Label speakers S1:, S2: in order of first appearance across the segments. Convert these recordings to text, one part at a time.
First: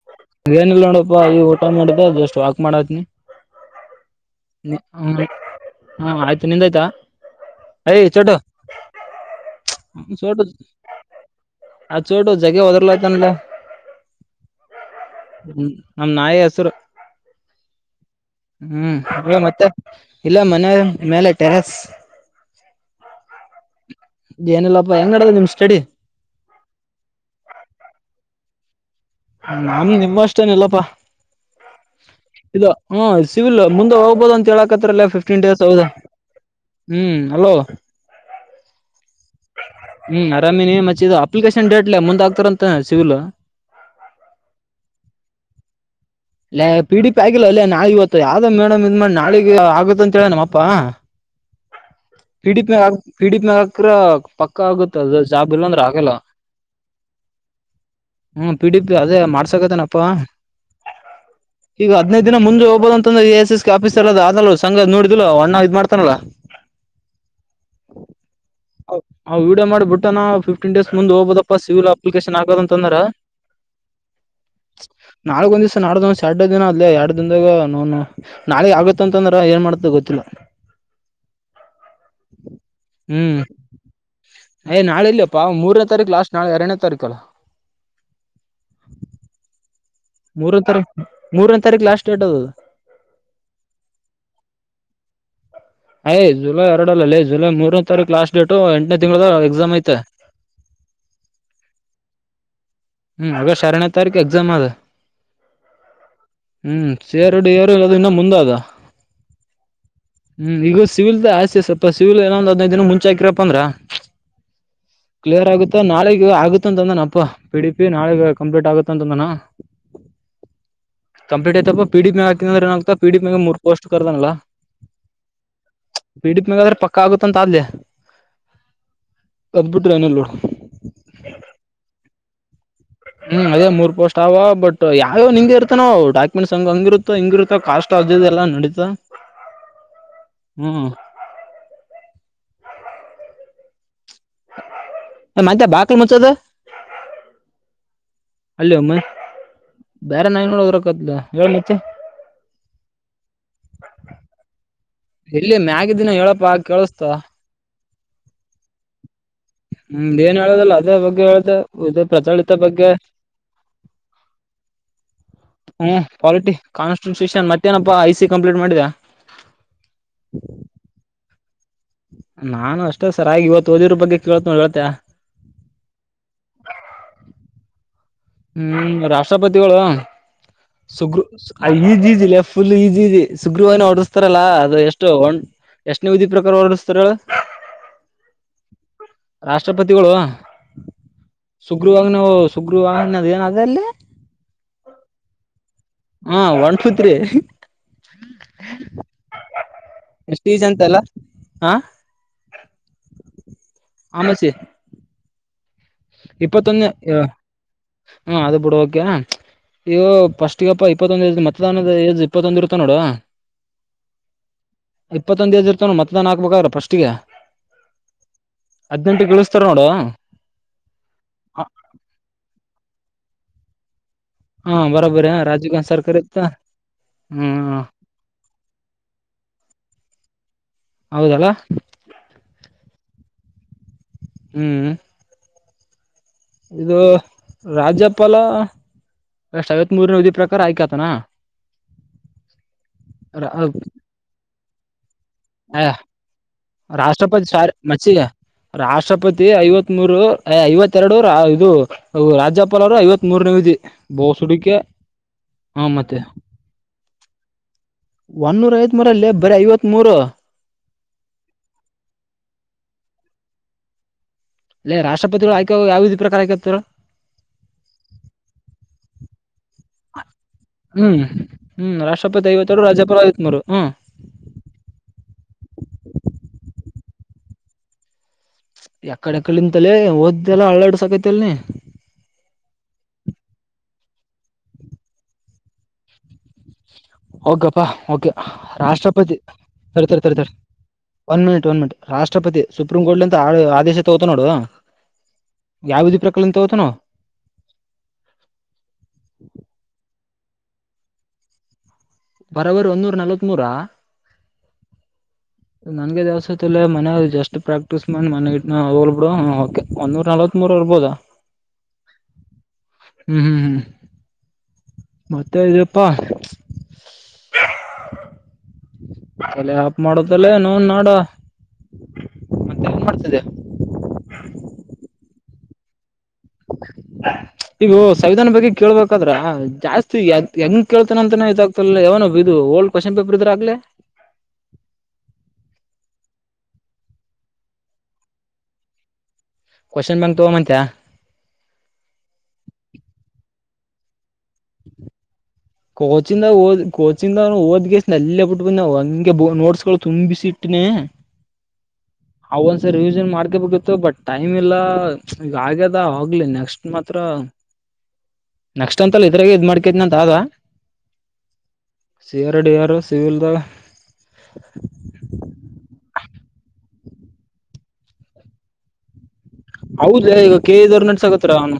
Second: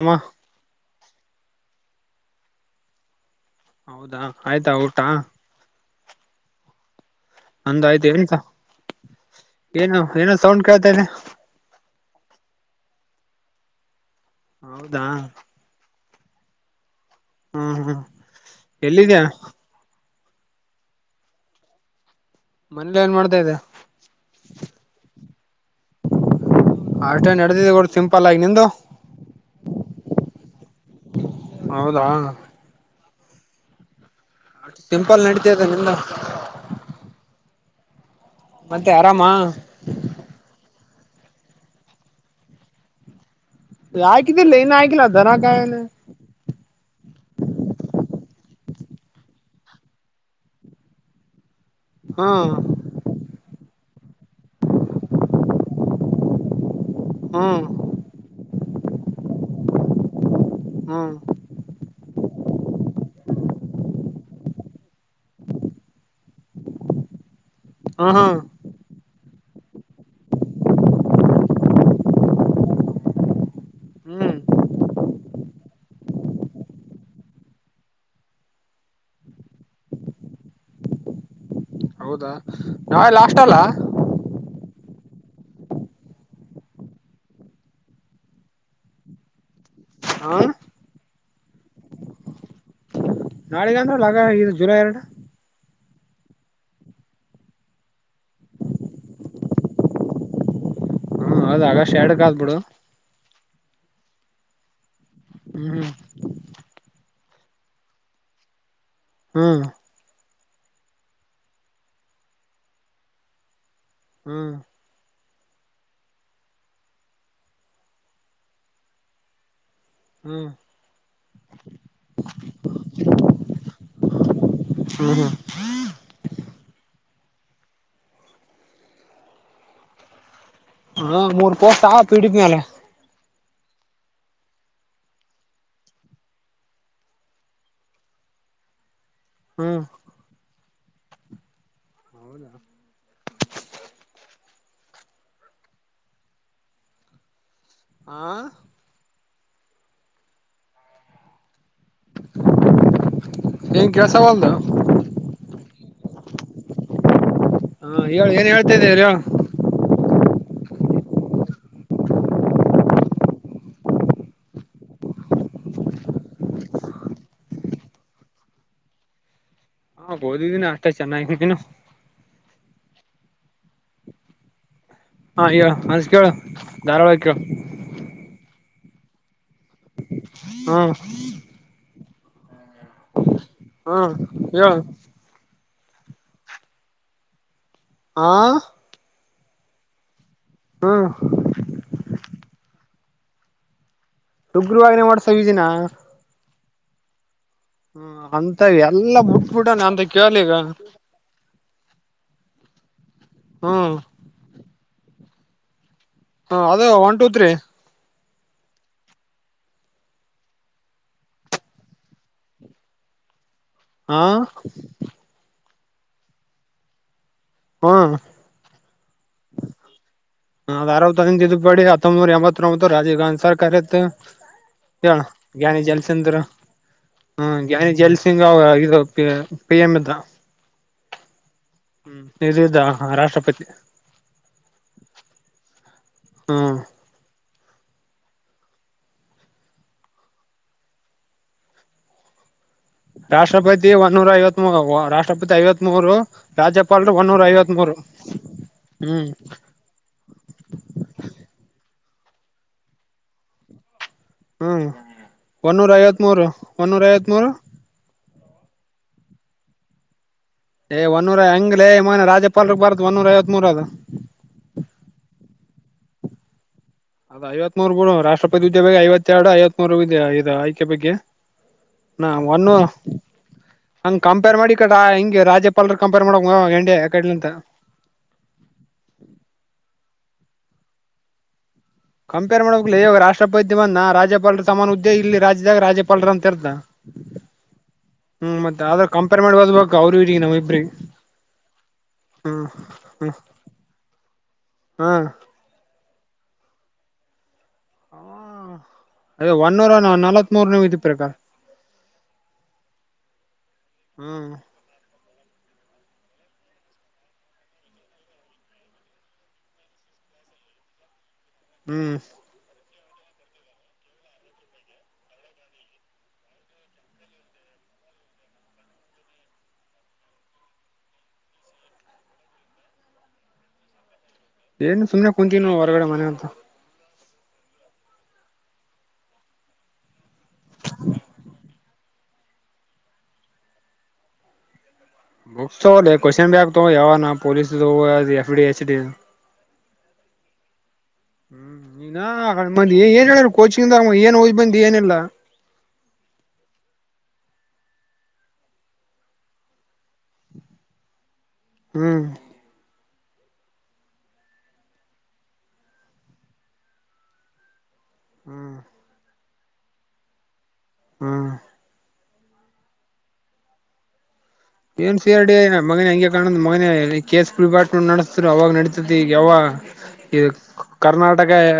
S1: ಅಮ್ಮ
S2: ಏನಿಲ್ಲ ನೋಡಪ್ಪಾ ಈಗ ಊಟ ಮಾಡಿದ್ದ ಅಷ್ಟಟ್ ವಾಕ್ ಮಾಡತ್ನಿ
S1: ಹೌದಾ ಆಯ್ತಾ ಊಟ
S2: ಹ್ಮ ಹಾ ಆಯ್ತು ನಿಂದಾಯಯ್ತಾ
S1: ಅಂದ ಆಯ್ತು ಈಗ
S2: ಹ ಚೋಟ ಆ ಚೋಟ ಜಗ ದರ್ಲತನಲ್ಲ
S1: ಹೌದಾ
S2: ನಮ ನಾಯಿ ಹೆಸುರು
S1: ಹ್ಮ್ ಹ್ಮ್ ಎಲ್ಲಿದ್ಯಾ
S2: ಹ್ಮ್ ಮತ್ತೆ ಇಲ್ಲ ಮನೆ ಮೇಲೆ ಟೆರೆಸ್
S1: ಮನೇಲಿ ಏನ್ ಮಾಡ್ತಾ ಇದೆ
S2: ಏನಲ್ಲಪ್ಪಾ ಹೆಂಗ ನಡ್ದದ ನಿಮ್ ಸ್ಟಡಿ
S1: ಅಷ್ಟೇ ನಡೆದಿದೆ ಕಡ ಸಿಂಪಲ್ ಆಗಿ ನಿಂದು
S2: ನಮ ನಿಮ್ ಅಷ್ಟೇನಲ್ಲಪ್ಪಾ
S1: ಹೌದಾ
S2: ಇ ಹ ಸಿವಿಲ್ ಮುಂದೆ ಹೋಗಬೋದು ಅಂತ ಹೇಳಕತ್ರಲ್ಲ
S1: ಸಿಂಪಲ್
S2: ಫಿಫ್ಟೀನ್ ಡೇಸ್
S1: ನಡೀತದೆ
S2: ಹೌದ
S1: ನಿಂದು
S2: ಹ್ಮ್ ಅಲೋ
S1: ಮತ್ತೆ ಆರಾಮ
S2: ಹ್ಮ್ ಅರಾಮಿನ ಮ ಅಪ್ಲಿಕೇಶನ್ ಡೇಟ್ಲೆೇ ಮುಂದ್ ಆಗ್ತಾರಂತ ಸಿವಿಲ್
S1: ಆಯ್ಕತಿ ಲ ಇನು ಆಯಕಲ ಧನ ಕಾಯೋನು
S2: ಇಲ್ಲ ಪಿಡಿ ಪಿ ಆಗಿಲ್ಲ ಅಲ್ಲೇ ನಾಳಗ್ ಇವತ್ತು ಯಾವ್ದ್ ಮೇಡಮ್ ಇದ್ ಮಾಡ್ ನಾಳಿಗೆ ಆಗುತ್ತ ಅಂತೇಳ ನಮ್ಮಪ್ಪಾ
S1: ಹ್ಮ್
S2: ಪೀಡಿತನ ಅ ಪೀಡಿತನ ಅ ಆಕ್ರ ಪಕ್ಕ ಆಗುತ್ತ ಅದ ಜಾಬ ಇಲ್ಲ ಅಂದ್ರೆ ಆಗಲ್ಲ
S1: ಹ್ಮ
S2: ಹ್ಮ ಪಿ ಡಿ ಪಿ ಅದೇ ಮಾಡ್ಸಕತೇನಪ್ಪಾ
S1: ಹ್ಮ್
S2: ಹದಿನೈದು ದಿನ ಮುಂದೆ ಹೋಗಬೋ ಅಂದು ಎಸ್ ಎಸ್ ಆಫೀಸರ್ ಅದ ಅದಲ್ಲ ಸಂಗ ನೋಡಿದ್ ಇಲ್ವೋ ಅಣ್ಣ ಇದ್ ಮಾಡ್ತಾನಲ್ಲ
S1: ಹಾ ಹಾ
S2: ಹಾ್ ವಿಡಿಯೋ ಮಾಡಿಬಿಟ್ಟ ನಾವು ಫ್ಟೀನ್ ಡೇಸ್ ಮುಂದ ಹೋಗಬದಪ್ಪಾ ಸಿವಿಲ್ ಅಪ್ಲಿಕೇಶನ್ ಆಗೋದಂತಂದ್ರ
S1: ಹ್ಮ್
S2: ನಾಲ್ಕ್ ಒಂದ್ ದ್ಸ ನಾಡ್ದಂದ್ ಎರಡ್ ದಿನ ಅ ಆದ್ಲಿ ಎರಡ್ ದದಾಗ ನನು ನಾಳಗ್ ಆಗತ್ತ ಅಂತಂದ್ರೆ ಏನ್ ಮಾಡತ ಗೊತ್ತಿಲ್ಲ
S1: [inaudible] ಹೌದಾ ನಾವೇ
S2: ಹ್ಮ್
S1: ಲಾಸ್ಟ್ ಅಲ್ಲ
S2: ಪ ಮೂರನೇ ತಾರೀಕು ಲಾಸ್ಟ್ ನಾಳ ಎರಡನೇ ತಾರೀಕುಲ್ಲ
S1: ಹ
S2: ಮೂರನ ತಾರೀಕ ಮೂರನೇ ತಾರೀಕು ಲಾಸ್ಟ್ ಡೇಟ್ ಅದು
S1: ನಾಳಿದ್ದಂದ್ರ ಲಗ ಇದು ಜುಲೈ ಎರಡು
S2: ಅಯ್ ಜುಲೈ ಎರಡಲ್ಲಲ್ಲಿ ಜುಲೈ ಮೂರನೇ ತಾರೀಕು ಲಾಸ್ಟ್ ಡೇಟು ಎಂಟನೇ ತಿಂಗಳ ಎಕ್ಸಾಮ್ ಐತೆ
S1: ಹ್ಮ ಹೌದ ಆಗಷ್ಟ ಎಡಕ್ ಆದಾದ್ಬಿಡು
S2: ಹ್ಮ್ ಆಗಸ್ಟ್ ಎರಡನೇ ತಾರೀಕು ಎಕ್ಸಾಮ್ ಆದ
S1: ಹ್ಮ್
S2: ಸೇರ್ಡಿ ಈಏರು ಇಲ್ಲದು ಇನ್ನ ಮುಂದ ಆದ
S1: ಹ್ಮ್
S2: ಹ್ಮ್ ಈಗ ಸಿವಿಲ್ದ ಆಸತಿ ಸ್ವಲ್ಪ ಸಿವಲ್ಏನ ಒಂದ್ ಹದನೈದು ದಿನ ಮುಂಚೆ ಹಕಿರಪ್ಪ ಅಂದ್ರ
S1: ಹ್ಮ್
S2: ಕ್ಲಿಯರ್ ಆಗುತ್ತಾ ನಾಳಗ್ ಆಗುತ್ತ ಅಂತ ಅಂದನ ಅಪ್ಪ ಪಿ ಡಿ ಪಿ ನಾಳಗ ಕಂಪ್ಲೀಟ್ ಆಗುತ್ತ ಅಂತ ಅಂದನ
S1: ಹ್ಮ್
S2: ಕಂಪ್ಲೀಟ್ ಯ್ತಪ್ಪ ಪಿ ಡಿ ಮ ಹಾಕಿದಂದ್ರ ಏನ ಆತಾ ಪಿಡಿ ಮಾಗ ಮೂರ್ ಪೋಸ್ಟ್ ಕರ್ದಲ್ಲಾ
S1: ಹ್ಮ್ ಹ್ಮ್
S2: ಬಿಡಿಪ್ ನಗಾದ್ರೆ ಪಕ್ಕ ಆಗುತ್ತೆ ತ ಅ ಆದಲೆ ಅದಬಿಟ್ರ ಏನ ನೋಡ್
S1: ಹಾ ಮೂರು ಮೂರ್ ಕೋಟ್ ಪೀಡಿದ ಮೇಲೆ
S2: ಹ್ಮ್ ಅದೇ ಮೂರ್ ಪೋಸ್ಟ್ ಅವ ಬಟ್ ಯಾವ ನಿಂಗಗೆ ಇರ್ತಾನೋ ಡಾಕ್ಯುಮೆಂಟ್ ಹಂಗ ಹಂಗಿರುತ್ತೋ ಹಂಗಿರುತ್ತೋ ಕಸ್ಟ್ ಆ ದೆಲ್ಲ ನಡೀತಾ
S1: ಹ್ಮ್
S2: ಹ್ಮ್ ಮಂತ ಬಾಲ ಮುಚ್ಚದ
S1: ಆಾ
S2: ಅಲ್ಲಿ ಒಮ್ಮೆ ಬೇರೆ ನಾಯ ನೋಡದ್ರಕತ್ ಹೇಳ ನಿಚ
S1: ಏನ್ ಕೆಲ್ಸವಲ್ದು
S2: ಇಲ್ಲಿ ಮ್ಯಾಗಿದ್ದಿನ ಹೇಳಪ್ಪಾ ಕೇಳಸ್ತ
S1: ಹಾ ಹೇಳ ಏನ್ ಹೇಳ್ತಾ ಇದೀರಿ
S2: ಹ್ಮ್ ಏನ್ ಹೇಳೋುದಲ್ಲ ಅದೇ ಬಗ್ಗೆ ಹೇಳುದ ಇದೇ ಪ್ರಚಲಿತ ಬಗ್ಗೆ ಹ್ಮ ಪಾಲಿಟಿ ಕಾನ್ಸ್ಟಟೂಷನ್ ಮತ್ತೇನಪ್ಪಾ ಐ ಸಿ ಕಂಪ್ಲೀಟ್ ಮಾಡಿದೆ
S1: ಹಾ ಓದಿದ್ದೀನಿ ಅಷ್ಟೇ ಚೆನ್ನಾಗನಿನನು
S2: ನಾನು ಅಷ್ಟೇ ಸರ್ ಹಾಗೆ ಇವತ್ತು ಓದಿರ ಬಗ್ಗೆ ಕೇಳ್ತ ನೋಡಿ ಹೇಳ್ತೇ
S1: ಹಾ ಹೇಳು ಅಜ ಕೇಳು ಧಾರವಾಳಗೆ ಕೇಳು
S2: ಹ್ಮ್ ರಾಷ್ಟ್ರಪತಿಗಳು
S1: ಹಾ
S2: ಸುಗ ಈಿಲ್ಲ ಫುಲ್ ಈಜಿ ಸುಗ್ರೀವ
S1: ಹಾ
S2: ಹೊಓಡಸ್ತಾರಲ್ಲಾ
S1: ಹೇಳ
S2: ಅದು ಎಷ್ಟು ಒ ಎಷ್ಟನ ವಿಧಿ ಪ್ರಕಾರ ವರ್ದಿಸ್ತಾರ
S1: ಆ
S2: ರಾಷ್ಟ್ರಪತಿಗಳು ಸುಗ್ರೀವವಾಗಿನಾವು ಸುಗ್ರೀವ ದ ಅದಲ್ಲ
S1: ಉಗ್ರವನೇ ಮಾಡ್ಸವಿ ದಿನ
S2: ಹ ಒನ್ ಟೂ ತ್ರೀ
S1: ಹ ಅಂತ ಎಲ್ಲಾ ಮುಟ್ಬಿಟ್ಟ ನ
S2: ಎಷ್ಟು ಈಜ ಅಂತಲ್ಲ ಹಾ
S1: ಹ್ಮ್
S2: ಆಮಚಿ
S1: ಹ ಅದೇ
S2: ಇಪ್ಪತ್ತೊಂದೇ
S1: ಒನ್ ಟೂ ತ್ರೀ
S2: ಹಾ ಅದು ಬಿಡಕೆ ಇಯ್ಯೋ ಫಸ್ಟ್ಗಪ್ಪ ಇಪ್ಪತ್ತೊಂದ ಮತದಾನದ ಏಜ್ ಇಪ್ಪತ್ತೊಂದ್ ಇರ್ತ ನೋಡ
S1: ಹಾ
S2: ಮತದಾನ ಹಾಕ್ಬೇಕಾದ್ರ ಪ್ರಸ್ಟ್ಗೆ
S1: ಹ್ಮ್
S2: ಹದ್ನೆಂಟುಳ ಸರ್ ನೋಡುುವ
S1: ಇದ್ ಬಡಿ ಹೊಂಬನೂರ ಎಂಬತ್ತೊಂಬತ್ತು ರಾಜೀ್ ಗಾಂಧ ಸರ್ಕಾರ ಇತ್ತು
S2: ಹ
S1: ಹೇಳ
S2: ಬರೋಬರಿ ರಾಜೀವ್
S1: ಗ್ನಿ
S2: ಗಾಂಧಿ ಸರ್ಕಾರ ಇತ್ತ
S1: ಜಲ್ಸಂದರು
S2: ಹ್ಮ್
S1: ಹ್ಮ ಜಲ್ಸಂಗ ಅವ ಇದು ಪಿ ಎಂ ಇದ್ದ
S2: ಹೌದಲ್ಲ
S1: ಹ್ಮ್ ಇದ ರಾಷ್ಟ್ರಪತಿ
S2: ಹ್ಮ್
S1: ಹ್ಮ್
S2: ಇದು ರಾಜ್ಯಪಾಲ ಅ್ ಸಐವತ್ತ್ ಮೂರನ ವಿಧಿ ಪ್ರಕಾರ ಆಯ್ಕತನಾ
S1: ಹ ರಾಷ್ಟ್ರಪತಿ ಒನ್ನೂರ ಐವತ್ ಮೂರು ರಾಷ್ಟ್ರಪತಿ ಐವತ್ತ್ ಮೂೂರು ರಾಜ್ಯಪಾಲರು ಒನ್ನೂರ
S2: ರಾಷ್ಟ್ರಪತಿ ಸಾರಿ
S1: ಐವತ್ ಮೂರು
S2: ಮಚ್ಚಿ ರಾಷ್ಟ್ರಪತಿ ಐವತ್ ಮೂರು ಐವತ್ತ ಎರಡು ರ ಇದು ಹ ರಾಜ್ಯಪಾಲ ಅವರು ಐವತ್ ಮೂರನೇ ವಿಧಿ ಬೋಸ್ ಹುಡುಕೆ
S1: ಹ್ಮ್
S2: ಹ
S1: ಒನ್ನೂರ ಐವತ್
S2: ಮತ್ತೆ
S1: ಮೂೂರು ಒನ್ನೂರ ಐವತ್ ಮೂೂರು
S2: ಒಂದೂರ್ ಐತ್ ಮರ ಅಲ್ಲಿ ಬರ ಐವತ್ ಮೂೂರು
S1: ಏ ಒನರ ಹೆಂಗ್ಲೇ ಮೊ ರಾಜ್ಯಪಾಲರ ಬಾರತ ಒಂದನ್ನೂರ ಐವತ್ ಮೂೂರ ಅದ
S2: ಅಲ್ಲ ರಾಷ್ಟ್ರಪತಿಗಳು ಆಯ್ಕಾಗ ಯಾವೀ ಪ್ರಕಾರ ಆಯ್ಕತ
S1: ಅದ ಐವತ್ ಮೂರು ಗರು ರಾಷ್ಟ್ರಪತಿ ಹುದ್ಯೆ ಬಗ್ಗೆ ಐವತ್ತ ಎರಡು ಐವತ್ತ್ ಮೂರು ಇದೆ ಇ ಆಯ್ಕೆ ಬಗ್ಗೆ
S2: ಹ್ಮ್ ಹ್ಮ್
S1: ನಾ
S2: ರಾಷ್ಟ್ರಪತಿ
S1: ಒನ್ನು
S2: ಐವರು ರಾಜ್ಯಪಾಲ ಐವತ್ನರು
S1: ಹಂಗ್ ಕಂಪೇರ್ ಮಾಡಿ ಕಡ ಹಿಂಗೆ ರಾಜ್ಯಪಾಲರ್ ಕಂಪೇರ್ ಮಾಡ ಎಂಡ ಕಡ್ಲಿಂತ
S2: ಎಕಡೆ ಎಕಡಂತಲೆೇ ಓದ್ದಲ್ಲಾ ಅಳ್ಳಾಡ್ ಸಾಕೈತಿಲ್ನ
S1: ಕಂಪೇರ್ ಮಾಡ್ಬೇಕಕ್ ಇವಾಗ ರಾಷ್ಟ್ರಪತಿ ಬಂದ ರಾಜ್ಯಪಾಲರ ತಮ್ಮಾನ ಹದ್ದೆ ಇಲ್ಲಿ ರಾಜ್ಯದಾಗ ರಾಜ್ಯಪಾಲರ ಅಂತ ಇರ್ತ
S2: ಹೋಗಪ್ಪಾ ಓಕೆ ರಾಷ್ಟ್ರಪತಿ
S1: ಕಂಪೇರ್ ಮಾಡಿ ಓದ್ಬೇಕು ಅವ್ರ
S2: ತರ್ತಾರೆ
S1: ಇವ್ರಿಗೆ
S2: ತರತಾರೆ
S1: ನಾವ್ ಇಬ್ರಿಗೆ
S2: ಒನ್ ಮಿನಿಟ್ ಒನ್ ಮಿನಿಟ್ ರಾಷ್ಟ್ರಪತಿ
S1: ಹ್ಮ್
S2: ಸುಪ್ರೀಂಕೂರ್ಟ್
S1: ಹ್ಮ್
S2: ಅಂತ ಆದೇಶತೆ ಅತನಡ
S1: ಹಾ
S2: ಯಾವ ಬುದು ಪ್ರಕರಣಂತ ತತ ನ
S1: ಅ ಒನ್ನೂರ ನಲವತ್ ಮೂರುನ ವಿಧಿ ಪ್ರಕಾರ
S2: ಬರಬರು ಒನ್ನೂರ ನಲ್ವತ್ ಮೂರಾ
S1: ಹ್ಮ್
S2: ನನ್ಗೆ ದವಸತ್ ಇಲ್ಲ ಮನ ಜಸ್ಟ್ ಪ್ರಾಕ್ಟೀಸ್ ಮಾಡಿ ಮನೆಟ್ನ ಹೋಗ್ಬ ಬಿಡುೆ ಒಂದೂರ್ ನಲ್ವ ಇತ್ಮರವರ್ಬೋದಾ
S1: ಹ್ಮ್
S2: ಹ್ಮ್ ಹ್ಮ್ ಹ್ಮ್ ಮತ್ತೆ ಇದ್ಯಪ್ಪಾ ಅಲೆ ಆಪ್ ಮಾಡುದಲ್ಲ ನಾನ್ ನಾಡ ಮತ್ತೆ ಏನ್ ಮಾಡ್ತಿದೆ
S1: ಏನ್ ಸುಮನೆ ಕುಂತೀನ ಹೊರಗಡೆ ಮನೆ ಅಂತ
S2: ಈಗ ಸಂವಿಧಾನ ಬಗ್ಗೆ ಕೇಳ್ಬೇಕಾದ್ರ ಜಾಸ್ತಿ ಯ ಹೆಂಗ ಕೇಳ್ತಾನಂತನ ಇದಾಗ ಲ್ಲ ಯಾವನ ಇದು ಓಲ್ಡ್ ಕ್ವಶನ್ ಪೇಪರ್ ಇದ್ರ ಆಗ್ಲ
S1: ಬುಕ್ಸ್ ಕ್ವನ್ ಬ್ಯಾಗ್ ತ ಯಾವ ಪೊಸ್ ಎಫ ಡಿ ಎಚ್ಡಿ
S2: ಕೊಶನ್ [unintelligible] ತಗೋಬಂತಿಯ
S1: ಹ್ಮ್ ನೀ ಏನ್ ಹೇಳರು ಕೋಚಿಂಗಂದ ಏನ್ ಓದ್ ಬಂದ ಏನಲ್ಲಾ
S2: ಕೋಚಿಂದ ಓದ್ ಕೋಚಿಂದ ಓದ್ಗೆ ಎಲ್ಲ ಬಿಟ್ಟು ಬಂದವು ಹಂಗೆ ನೋಟ್ಸ್ ಗಳು ತುಂಬಿಸಿ ಇಟ್ಟ [unintelligible]
S1: ಹ್ಮ್
S2: ಹ ಒಂದ್ಸರಿ ಮಾಡ್ಕಬೇಕಿತ್ತು ಬಟ್ ಟೈಮ್ ಇಲ್ಲ ಈಗ ಆಗ್ಯದ ಹೋಗ್ಲಿ ನೆಕ್ಸ್ಟ್ ಮಾತ್ರ
S1: ಹ್ಮ್
S2: ನೆಕ್ಸ್ಟ್ ಅಂತಲ್ಲ ಇದ್ರಾಗ ಇದ್ ಮಾಡ್ಕಿದ್ನ ಅಂತ ಆಗ
S1: ಹ್ಮ್
S2: ಸಿಆರೋ ಡಿಯಾರು ಸಿವಿಲ್ದ
S1: ಎಂ ಸಿ ಆರ್ ಡಿ ಮಗನ ಹಂಗೆ ಕಾಣಂದ್ ಮಗನ ಕಸ್ ನಡೆಸ್ತರು ಅವಾಗ ನಡಿತತಿ ಯಾವ
S2: ಹೌದ
S1: ಇ
S2: ಈಗ ಕೆ ಇದವ್ರು
S1: ಕರ್ನಾಟಕ
S2: ನಡ್ಸಕತ್ತಾರ ಅವನು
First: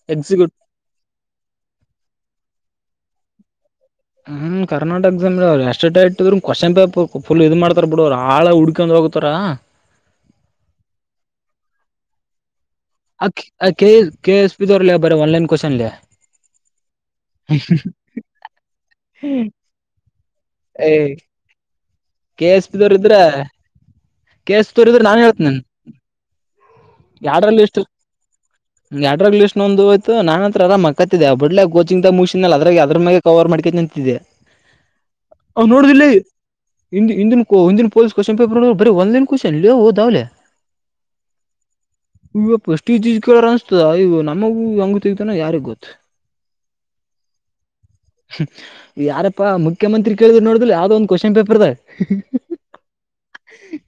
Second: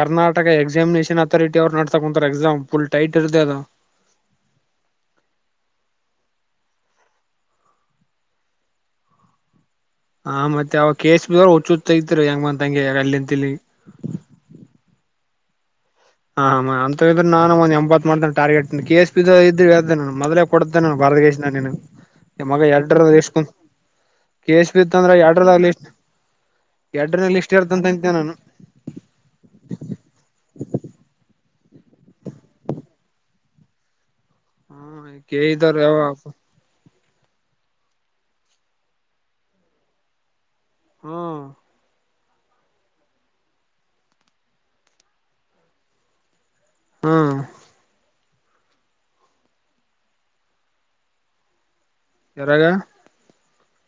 S1: ಕರ್ನಾಟಕ
S2: ಎಕ್ಸಿಕ್ಯೂಟ್
S1: ಎಕ್ಸಾಮಿನೇಷನ್ ಅಥಾರಿಟಿ ಅವ್ರು ನಡತ ಕುಂತಾರೆ ಎಕ್ಸಾಮ್ ಫುಲ್ ಟೈಟ್ ಇರ್ದೆ ಅದು
S2: ಹ್ಮ್ ಕರ್ಟಕಕ್ ದಿಂದ ಅವ್ ಎಷ್ಟ ಕೋಶನ್ ಪೇಪರ್ ಫುಲ್ ಇದು ಮಾಡ್ತಾರ ಬಿಡು ಅವ್ ಹಾಳ ಹಡ್ಕ ಹೋಗತಾರಾ
S1: ಹಾ ಮತ್ತೆ ಅವಾಗ ಕೇಶಸ್ ಬ್ರು ಹುಚ್ಚುತ ಇತಿರಿ ಹೆಂಗಂತ
S2: ಆ ಕೆ ಎ ಕೆ ಎಸ್ ಪಿದವ್ರಲ್ಲ ಬರ ಆನ್ಲೈನ್ ಕೋಶನ್ ಲೇ
S1: ಹ ಅಂತ ಇದ್ರೆ ನಾನು ಒಂದ ಎಂಬತ್ತು ಮಾಡ್ದೇ ಟಾರ್ಗೆಟ್ ಕೆ ಎಸ್ ಪಿದ ಇದ್ರ್ದ ನ ಮದ್ಲೆ ಕೊಡ್ತೇನೆ
S2: ಏ
S1: ಬರದ ಕಸ ನೀನು
S2: ಕೆ
S1: ಮಗ
S2: ಎಸ್ ಪಿ ದವ್ರ
S1: ಎರಡ್ರ
S2: ಇದ್ರ
S1: ಇಷ್ಟ ಕು ಕಸ್ ಬಿ ಇತ್ತ ಅಂದ್ರ ಎರಡ್ರಾಗಲಿ ಇಷ್ಟ
S2: ಎಡ್ರರಾಳಿ ಲಿಸ್ಟ್ ಎಡರಾಲಿ ಲಿಸ್ಟ್ ನೊಂದು ಹೋಯ್ತು ನಾನನ್ ಹತ್ರ ಅರ ಮಕ್ಕ ಬಡ್ಲೆ ಕೋಚಿಂಗ್ ಮುಗಸಿನ ಅದಾಗ ಅದ್ರ ಮೇ ಕವರ್ ಮಾಡ್ಕೊಂಡ ನಿಂತಿದ್ದಿದೆ
S1: ಹ್ಮ [unintelligible]
S2: ಇ ಇ ಹಿಂದಿನ ಪೊಲೀ ಕೋಶನ್ ಪೇಪರ್ ಬರರಿ ಒನ್ಲೈನ್ ಕೊಶನ್ ಓದಾವೆ
S1: ಹ್ಮ
S2: ಇ ಫಸ್ಟ್ ಜೀಸ್ ಕೇಳ ಅನ್ಸ್ತದ ಇ ನಮಗೂ ಅಂಗೊತ್ತಾನ ಯಾರಿಗ್ ಗೊತ್ತ
S1: ಹ್ಮ್
S2: ಯಾರಪ್ಪಾ ಮುಖ್ಯಮಂತ್ರಿ ಕೇಳಿದ್ ನೋಡ್ದ್ ಯಾವ್ದೋ ಒಂದು ಕ್ವಶನ್ ಪೇಪರ್ದ
S1: ಎರಾಗ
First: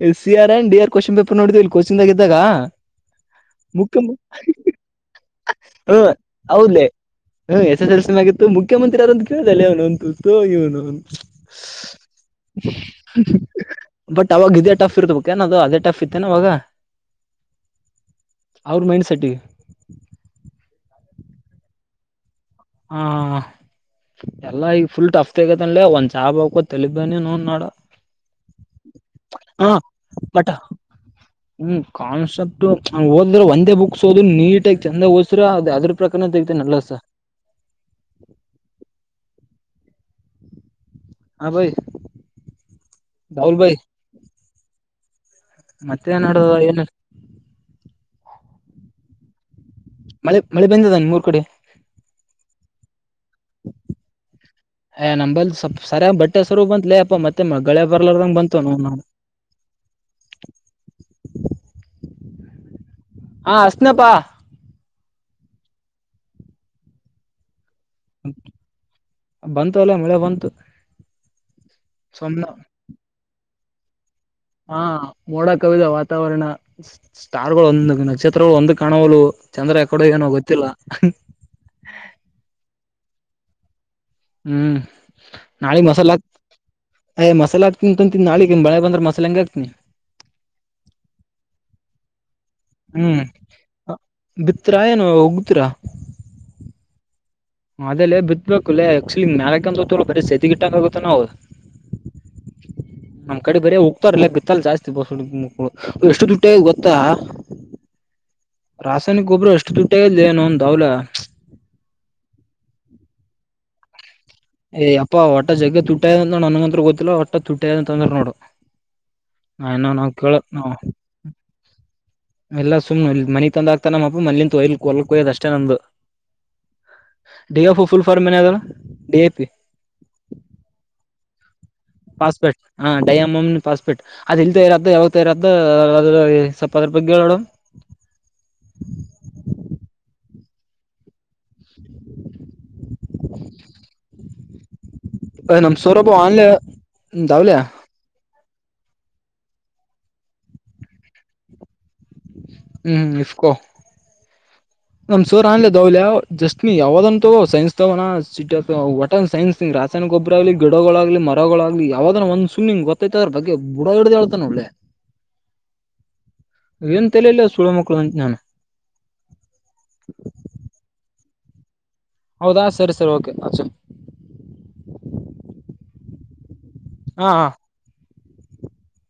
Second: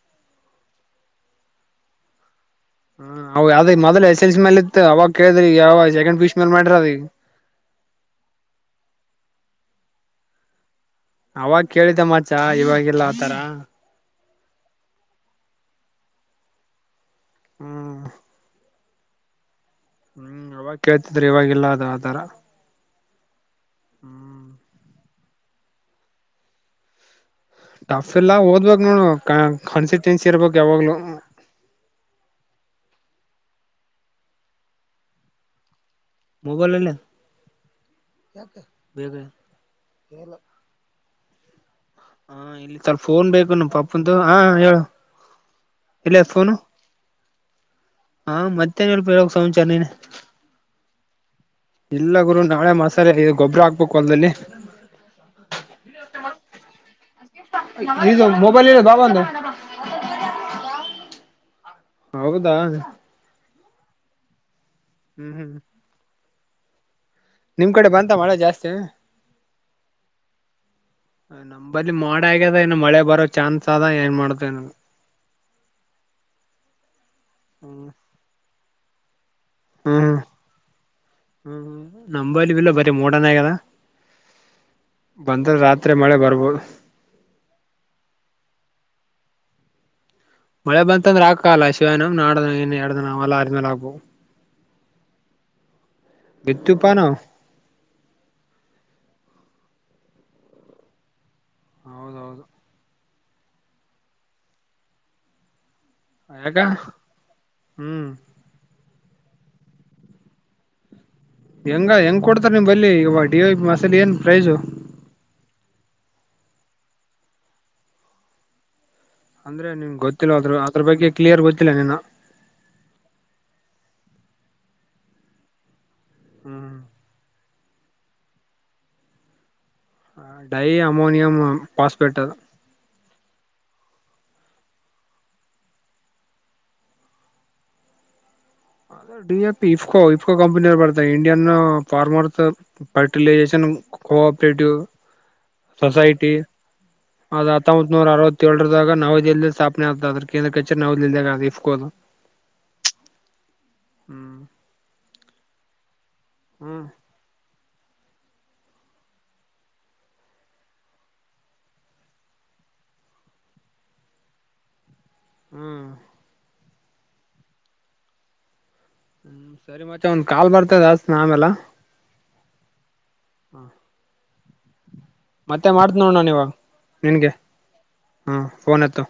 S2: S C R and D R question paper ನೋಡಿದ್ವಿ ಇಲ್ಲಿ ಕೋಸ್ನ್ದಾಗ ಇದ್ದಾಗ
S1: ಹ ಅವವು ಅವದ
S2: ಮುಖ್ಯ
S1: ಮೊದಲ ಎಸ್ ಎಲ್ ಸಿ ಮಲ್ಲಿ ಇತ್ ಅವಾಗ ಕೇಳಿದ್ರಿ ಯಾವಾಗ
S2: ಹ
S1: ಸೆಕೆಂಡ್ ಪೊಸಿಷನ್ಲ್ ಮಾಡ್ರಿ
S2: ಹೌದ್ಲೆ
S1: ಅದಿ
S2: ಹ್ಮ ಎಸ್ ಎಸ್ ಎಲ್ ಸಿ ಗಿತ್ತು ಮುಖ್ಯಂತ್ರಿರೊಂದು ಕೇಳಿದಲ್ಲ ಇವನು ತ ಇವ್ನು
S1: ಅವಾಗ ಕೇಳಿದ್ದ ಮತ್ತೆ ಇವವಾಗಿಲ್ಲ ಆತರ
S2: ಬಟ್ ಅವಾಗ ಇದೇ ಟಫ್ ಇರ್ತ ಬ ಏ ನ ಅದು ಅದೇ ಟಫ್ ಇತ್ತೇ ಅವಾಗ
S1: ಹ್ಮ್
S2: ಅವ್ರ ಮೈಂಡ್ಸೆಟ್ಟಿಗೆ
S1: ಹ್ಮ್ ಅವಾಗ ಕೇಳ್ತಿದ್ರಿ ಇವಾಗಿಲ್ಲ ಅದು ಆ ತರ
S2: ಹ ಎಲ್ಲಾ ಈಗ ಫುಲ್ ಟಫ್ ತಗತನ್ಲೆ ಒಂದ್ ಜಾಬ್ ಬೆಕೋ ತಲಿ ಬೆನಿ ನೌನ್
S1: ಟಫ್ ಇಲ್ಲ ಓದ್ಬೇಕ್ ನೋಡು ಕಾ
S2: ಹ
S1: ಕಾನ್ಸಿಟನ್ಸಿ
S2: ಬಟ್
S1: ಇರ್ಬೇಕ್ ಯಾವಾಗ್ಲು.
S2: ಹ್ಮ್ ಕಾನ್ಸೆಪ್ಟು ಓದ್ ಅಂದ್ರೆ ಒಂದೇ ಬುಕ್ಸ್ ಓದಿ ನೀಟ್ ಆಗ್ ಚಂದ ಓದ್ ಸಿರ ಅದ್ ಅದ್ರ ಪ್ರಕಾರನೆ ತೆಗಿತಿನ್ ನಲ್ಲೈಸ.
S1: ಏನ್ ಬೆ ಏನಿಲ್ಲ.
S2: ಹಾ ಭೈ
S1: ಹ ಇಲ್ಲಿ ಸಲ್ಪ್ ಫೋನ್ ಬೇಕು ನಮ್ಮ ಪಪಂತವ್ ಹ ಹೇಳು. ಇಲ್ಲ
S2: ಮತ್ತೆನ್ ನಡ್ದಾವ್ ಏನು
S1: ಹಾಂ ಮತ್ತೇನ್ ಇಲ್ ಹೇಳ್ಬೇಕ್ ಸಂಚಾರ್ ನೀನೆ.
S2: ಮಳೆ ಮಳೆ ಬಂದದ ನಿಮ್ಮೂರ್ ಕಡೆ.
S1: ಇಲ್ಲ ಗುರು ನಾಳೆ ಮಸಾಲೆ ಇ ಗೊಬ್ಬರ ಹಾಕ್ಬೇಕು ಹೊಲ್ದಲ್ಲಿ.
S2: ಏ ನಂಬಲ್ ಸ್ಪ್ ಸರಿಯ್ ಬಟ್ಟೆ ಸರು ಬಂತ್ಲೇ ಅಪ್ಪ ಮತ್ತೆ ಮಗಳೆ
S1: ಇದು
S2: ಬರ್ಲಾರದಂಗ ಬಂತ
S1: ಮೊಬೈಲ್ ಇಲ್ಲ
S2: ಅವ್ನ್
S1: ಬಾ
S2: ನೌನ.
S1: ಬಂದು ಹೌದಾ
S2: ಹಾ ಹಸ್ನಪ್ಪಾ
S1: ಹ್ಮ್ ಹ್ಮ್ ನಿಮ್ ಕಡೆ ಬಂತ ಮಳೆ ಜಾಸ್ತಿ
S2: ಬಂತು ಅಲ ಮಳೆ ಬಂತು.
S1: ನಂಬಲ್ಲಿ ಮೋಡ
S2: ಸುಮ್ನ
S1: ಆಗ್ಯದ ಇನ್ನು ಮಳೆ ಬರೋ ಚಾನ್ಸ್ ಆದ ಏನ್ ಮಾಡ
S2: ಹಾ ಮೋಡ ಕವಿದ ವಾತಾವರಣ ಸ್ಟಾರ್ಗಳು
S1: ಹ್ಮ್
S2: ಒಂದ್ ನಕ್ಷತ್ರಗಳ್ ಒಂದು ಕಾಣೋವಲು ಚಂದ್ರ ಯಾಕಡು
S1: ಹ್ಮ್
S2: ಏನೋ ಗೊತ್ತಿಲ್ಲ.
S1: ಕಾಣೆಯಾಗ್ಯದ
S2: ಹ್ಮ್ ನಾಳೆ ಮಸಾಲ
S1: ಮಳೆ ಬರ್ಬೋದು
S2: ಅಯ್ ಮಸಾಲೆ ಹಾಕ್ತೀನ್ ಅಂತಂತಿ ನಾಳೆಗ್ ಏನ್ ಮಳೆ ಬಂದ್ರೆ ಮಸಾಲಾ ಹೆಂಗ್ ಹಕ್ತೀನಿ.
S1: ಮಳೆ ಬಂತಂದ್ರ ಆಕಕಾಲ್ಲ ಶಿವನು ನಾಡದ್
S2: ಹ್ಮ್ ಬಿತ್ರಾ ಏನು ಉಗುದ್ರ
S1: ಬಿತ್ತುಪಾ ನಾವು
S2: ಅದೇಲೆ ಬಿತ್ ಬೇಕುಲ್ಲೆ ಆಕ್ಚುಲಿ ಮ್ಯಾಲಕಂತ ತೂರ್ ಬರಿ ಸದಿಟ್ಟಕ ಆಗುತ್ತ ನಾವು.
S1: ಹೌದೌದು
S2: ನಮ್ಮ್ ಕಡೆ ಬರೇ ಉತ್ತ್ ತಾರ್ಲೆ ಬಿತ್ತಲ್ ಜಾಸ್ತಿ [unintelligible] ಎಷ್ಟು ದುಟ್ಟಿ
S1: ಯಾಕ
S2: ಆಗಿದ್ ಗೊತ್ತಾ
S1: ಹ್ಮ್
S2: ರಾಸಾಯನಿಕ ಗೊಬ್ಬರ ಎಷ್ ತುಟ್ಟ ಲೆ ನೌನ್ ದೌಲ
S1: ಹೆಂಗ ಹೆಂಗ್ ಕೊಡ್ತಾರ ನಿಮ್ ಬಲ್ಲಿ ಡಿ ವೈ ಬಿ ಮಸಾಲ ಏನ್ ಪ್ರೈಸು
S2: ಏಯ್ ಯಪ್ಪ ಓಟ್ಟ ಜಗ್ಗೆ ತುಟ್ಟ ಆಗ್ಯದ್ ನೋಡ್ ನನಗಂತ್ರ ಗೊತ್ತಿಲ್ಲ ಓಟ್ಟ ತುಟ್ಟ್ಯಾದ ಅಂತಂದ್ರ ನೋಡು.
S1: ಅಂದ್ರೆ
S2: ನಾ ಇನ್ನ
S1: ನಿಂಗ್
S2: ನಾವ್
S1: ಗೊತ್ತಿಲ್ಲ ಆದ್ರು ಅದ್ರ ಬಗ್ಗೆ ಕ್ಲಿಯರ್ ಗೊತ್ತಿಲ್ಲ ನೀನು.
S2: ಎಲ್ಲಾ ಸುಮ್ನೆ ಇಲ್ ಮನಿಗ್ ತಂದ ಆಗ್ತನ ನಮ್ಮಪ್ಪ ಮನ್ಲಿಂದ್ ಹೊಲಕ್ಕೋಯದ್ ಅಷ್ಟೇ ನಮ್ದು.
S1: ಹ್ಮ್
S2: ಡಿ ಫ್ ಫುಲ್ ಫಾರ್ಮ್ ಏನದ್ ಹೇಳ್ ಡಿ ಐ ಪಿ
S1: ಹ ಡೈ ಅಮೋನಿಯಂಮಮ್
S2: ಪಾಸ್ಪೆಟ್ ಹಾ ಡಯಾಮಮ್ ಪಾಸ್ ಪೀಟ್ ಅದು ಇಲ್ದೇ ಇರದ್ ಯಾವಾಗ ತರದ್ದ್ ಅದ್ರ್ ರ್ ಸ್ವಲ್ಪ ಅದ್ರ್ ಬಗ್ಗೆ ಹೇಳು.
S1: ಅದ D A P IFFCO IFFCO ಕಂಪನಿಯರು ಬರ್ತ ಇಂಡಿಯನ್ ಫಾರ್ಮರ್ಸ್ ಫರ್ಟಿಲೈಜೇಷನ್ ಕೋಆಪ್ರೇಟಿವ್
S2: ನಮ್ ಸೌರಭ
S1: ಸೊಸೈಟಿ
S2: ಆನ್ಲೆ
S1: ಅದು
S2: ದಾವ್ಲೆ
S1: ಹತ್ತೊಂಬತ್ ನೂರ ಅರವತ್ ತ್ತೇಳ್ರ್ದಾಗ ನವದೆಲ್ಲಿಯಲ್ಲಿ ಸ್ಥಾಪನೆ ಆತ್ ಅದ್ರ್ ಕೇಂದ್ರ ಕಚೇರಿ ನವದೆಲ್ಲಿಯಗ್ ಅದ ಇಫ್ಕೋದು.
S2: ಹ್ಮ್ ಇಫ್ಕೊ
S1: ಹ್ಮ್
S2: ನಮ್ ಸೂರ್ಆನಿ ದವ್ಲ್ಯ ಜಸ್ಟ್ ಮಿ
S1: ಹ್ಮ್
S2: ಯಾವದನ್ ತಗೋ ಸೈನ್ಸ್ ತವಣ ಸಿಟಿ ಒಟನ್ ಸೈನ್ಸ್ಂಗ್ ರಾಸಾಯನಿಕ ಗೊಬ್ಬರ ಆಲಿ ಗಿಡಗಳಾಗ್ಲಿ ಮರಗಳಾಗ್ಲಿ ಯಾವ್ದದ ಒಂದ್ ಸುಮ್ನ್ ಹಿಂಗ್ ಗೊತ್ತಾಯ್ತ ಅದ್ರ್ ಬಗ್ಗೆ ಬುಡ ಹಿಡ್ದ್ ಹೇಳ್ತಾನ್ ಒಳ್ಳೆ.
S1: ಹ್ಮ್
S2: ಏನು ತಲೆಲ ಸುಳ ಮಕ್ಕಳು ನಾನು
S1: ಹ್ಮ ಸರಿ ಮಚೆ ಒಂದ್ ಕಾಲ್ ಬರ್ತದಸ್ ನ ಆಮೆಲ್ಲ
S2: ಹೌದಾ ಸರಿ ಸರಿ ಓಕೆ ಅಚ್ಚು
S1: ಮತ್ತೆ ಮಾಡ್ತ್ ನೋಡ ನಾನ ಇವಾಗ
S2: ಹಾ ಹಾ
S1: ಹಾ ಫೋನ್ ಅಚ್ಚ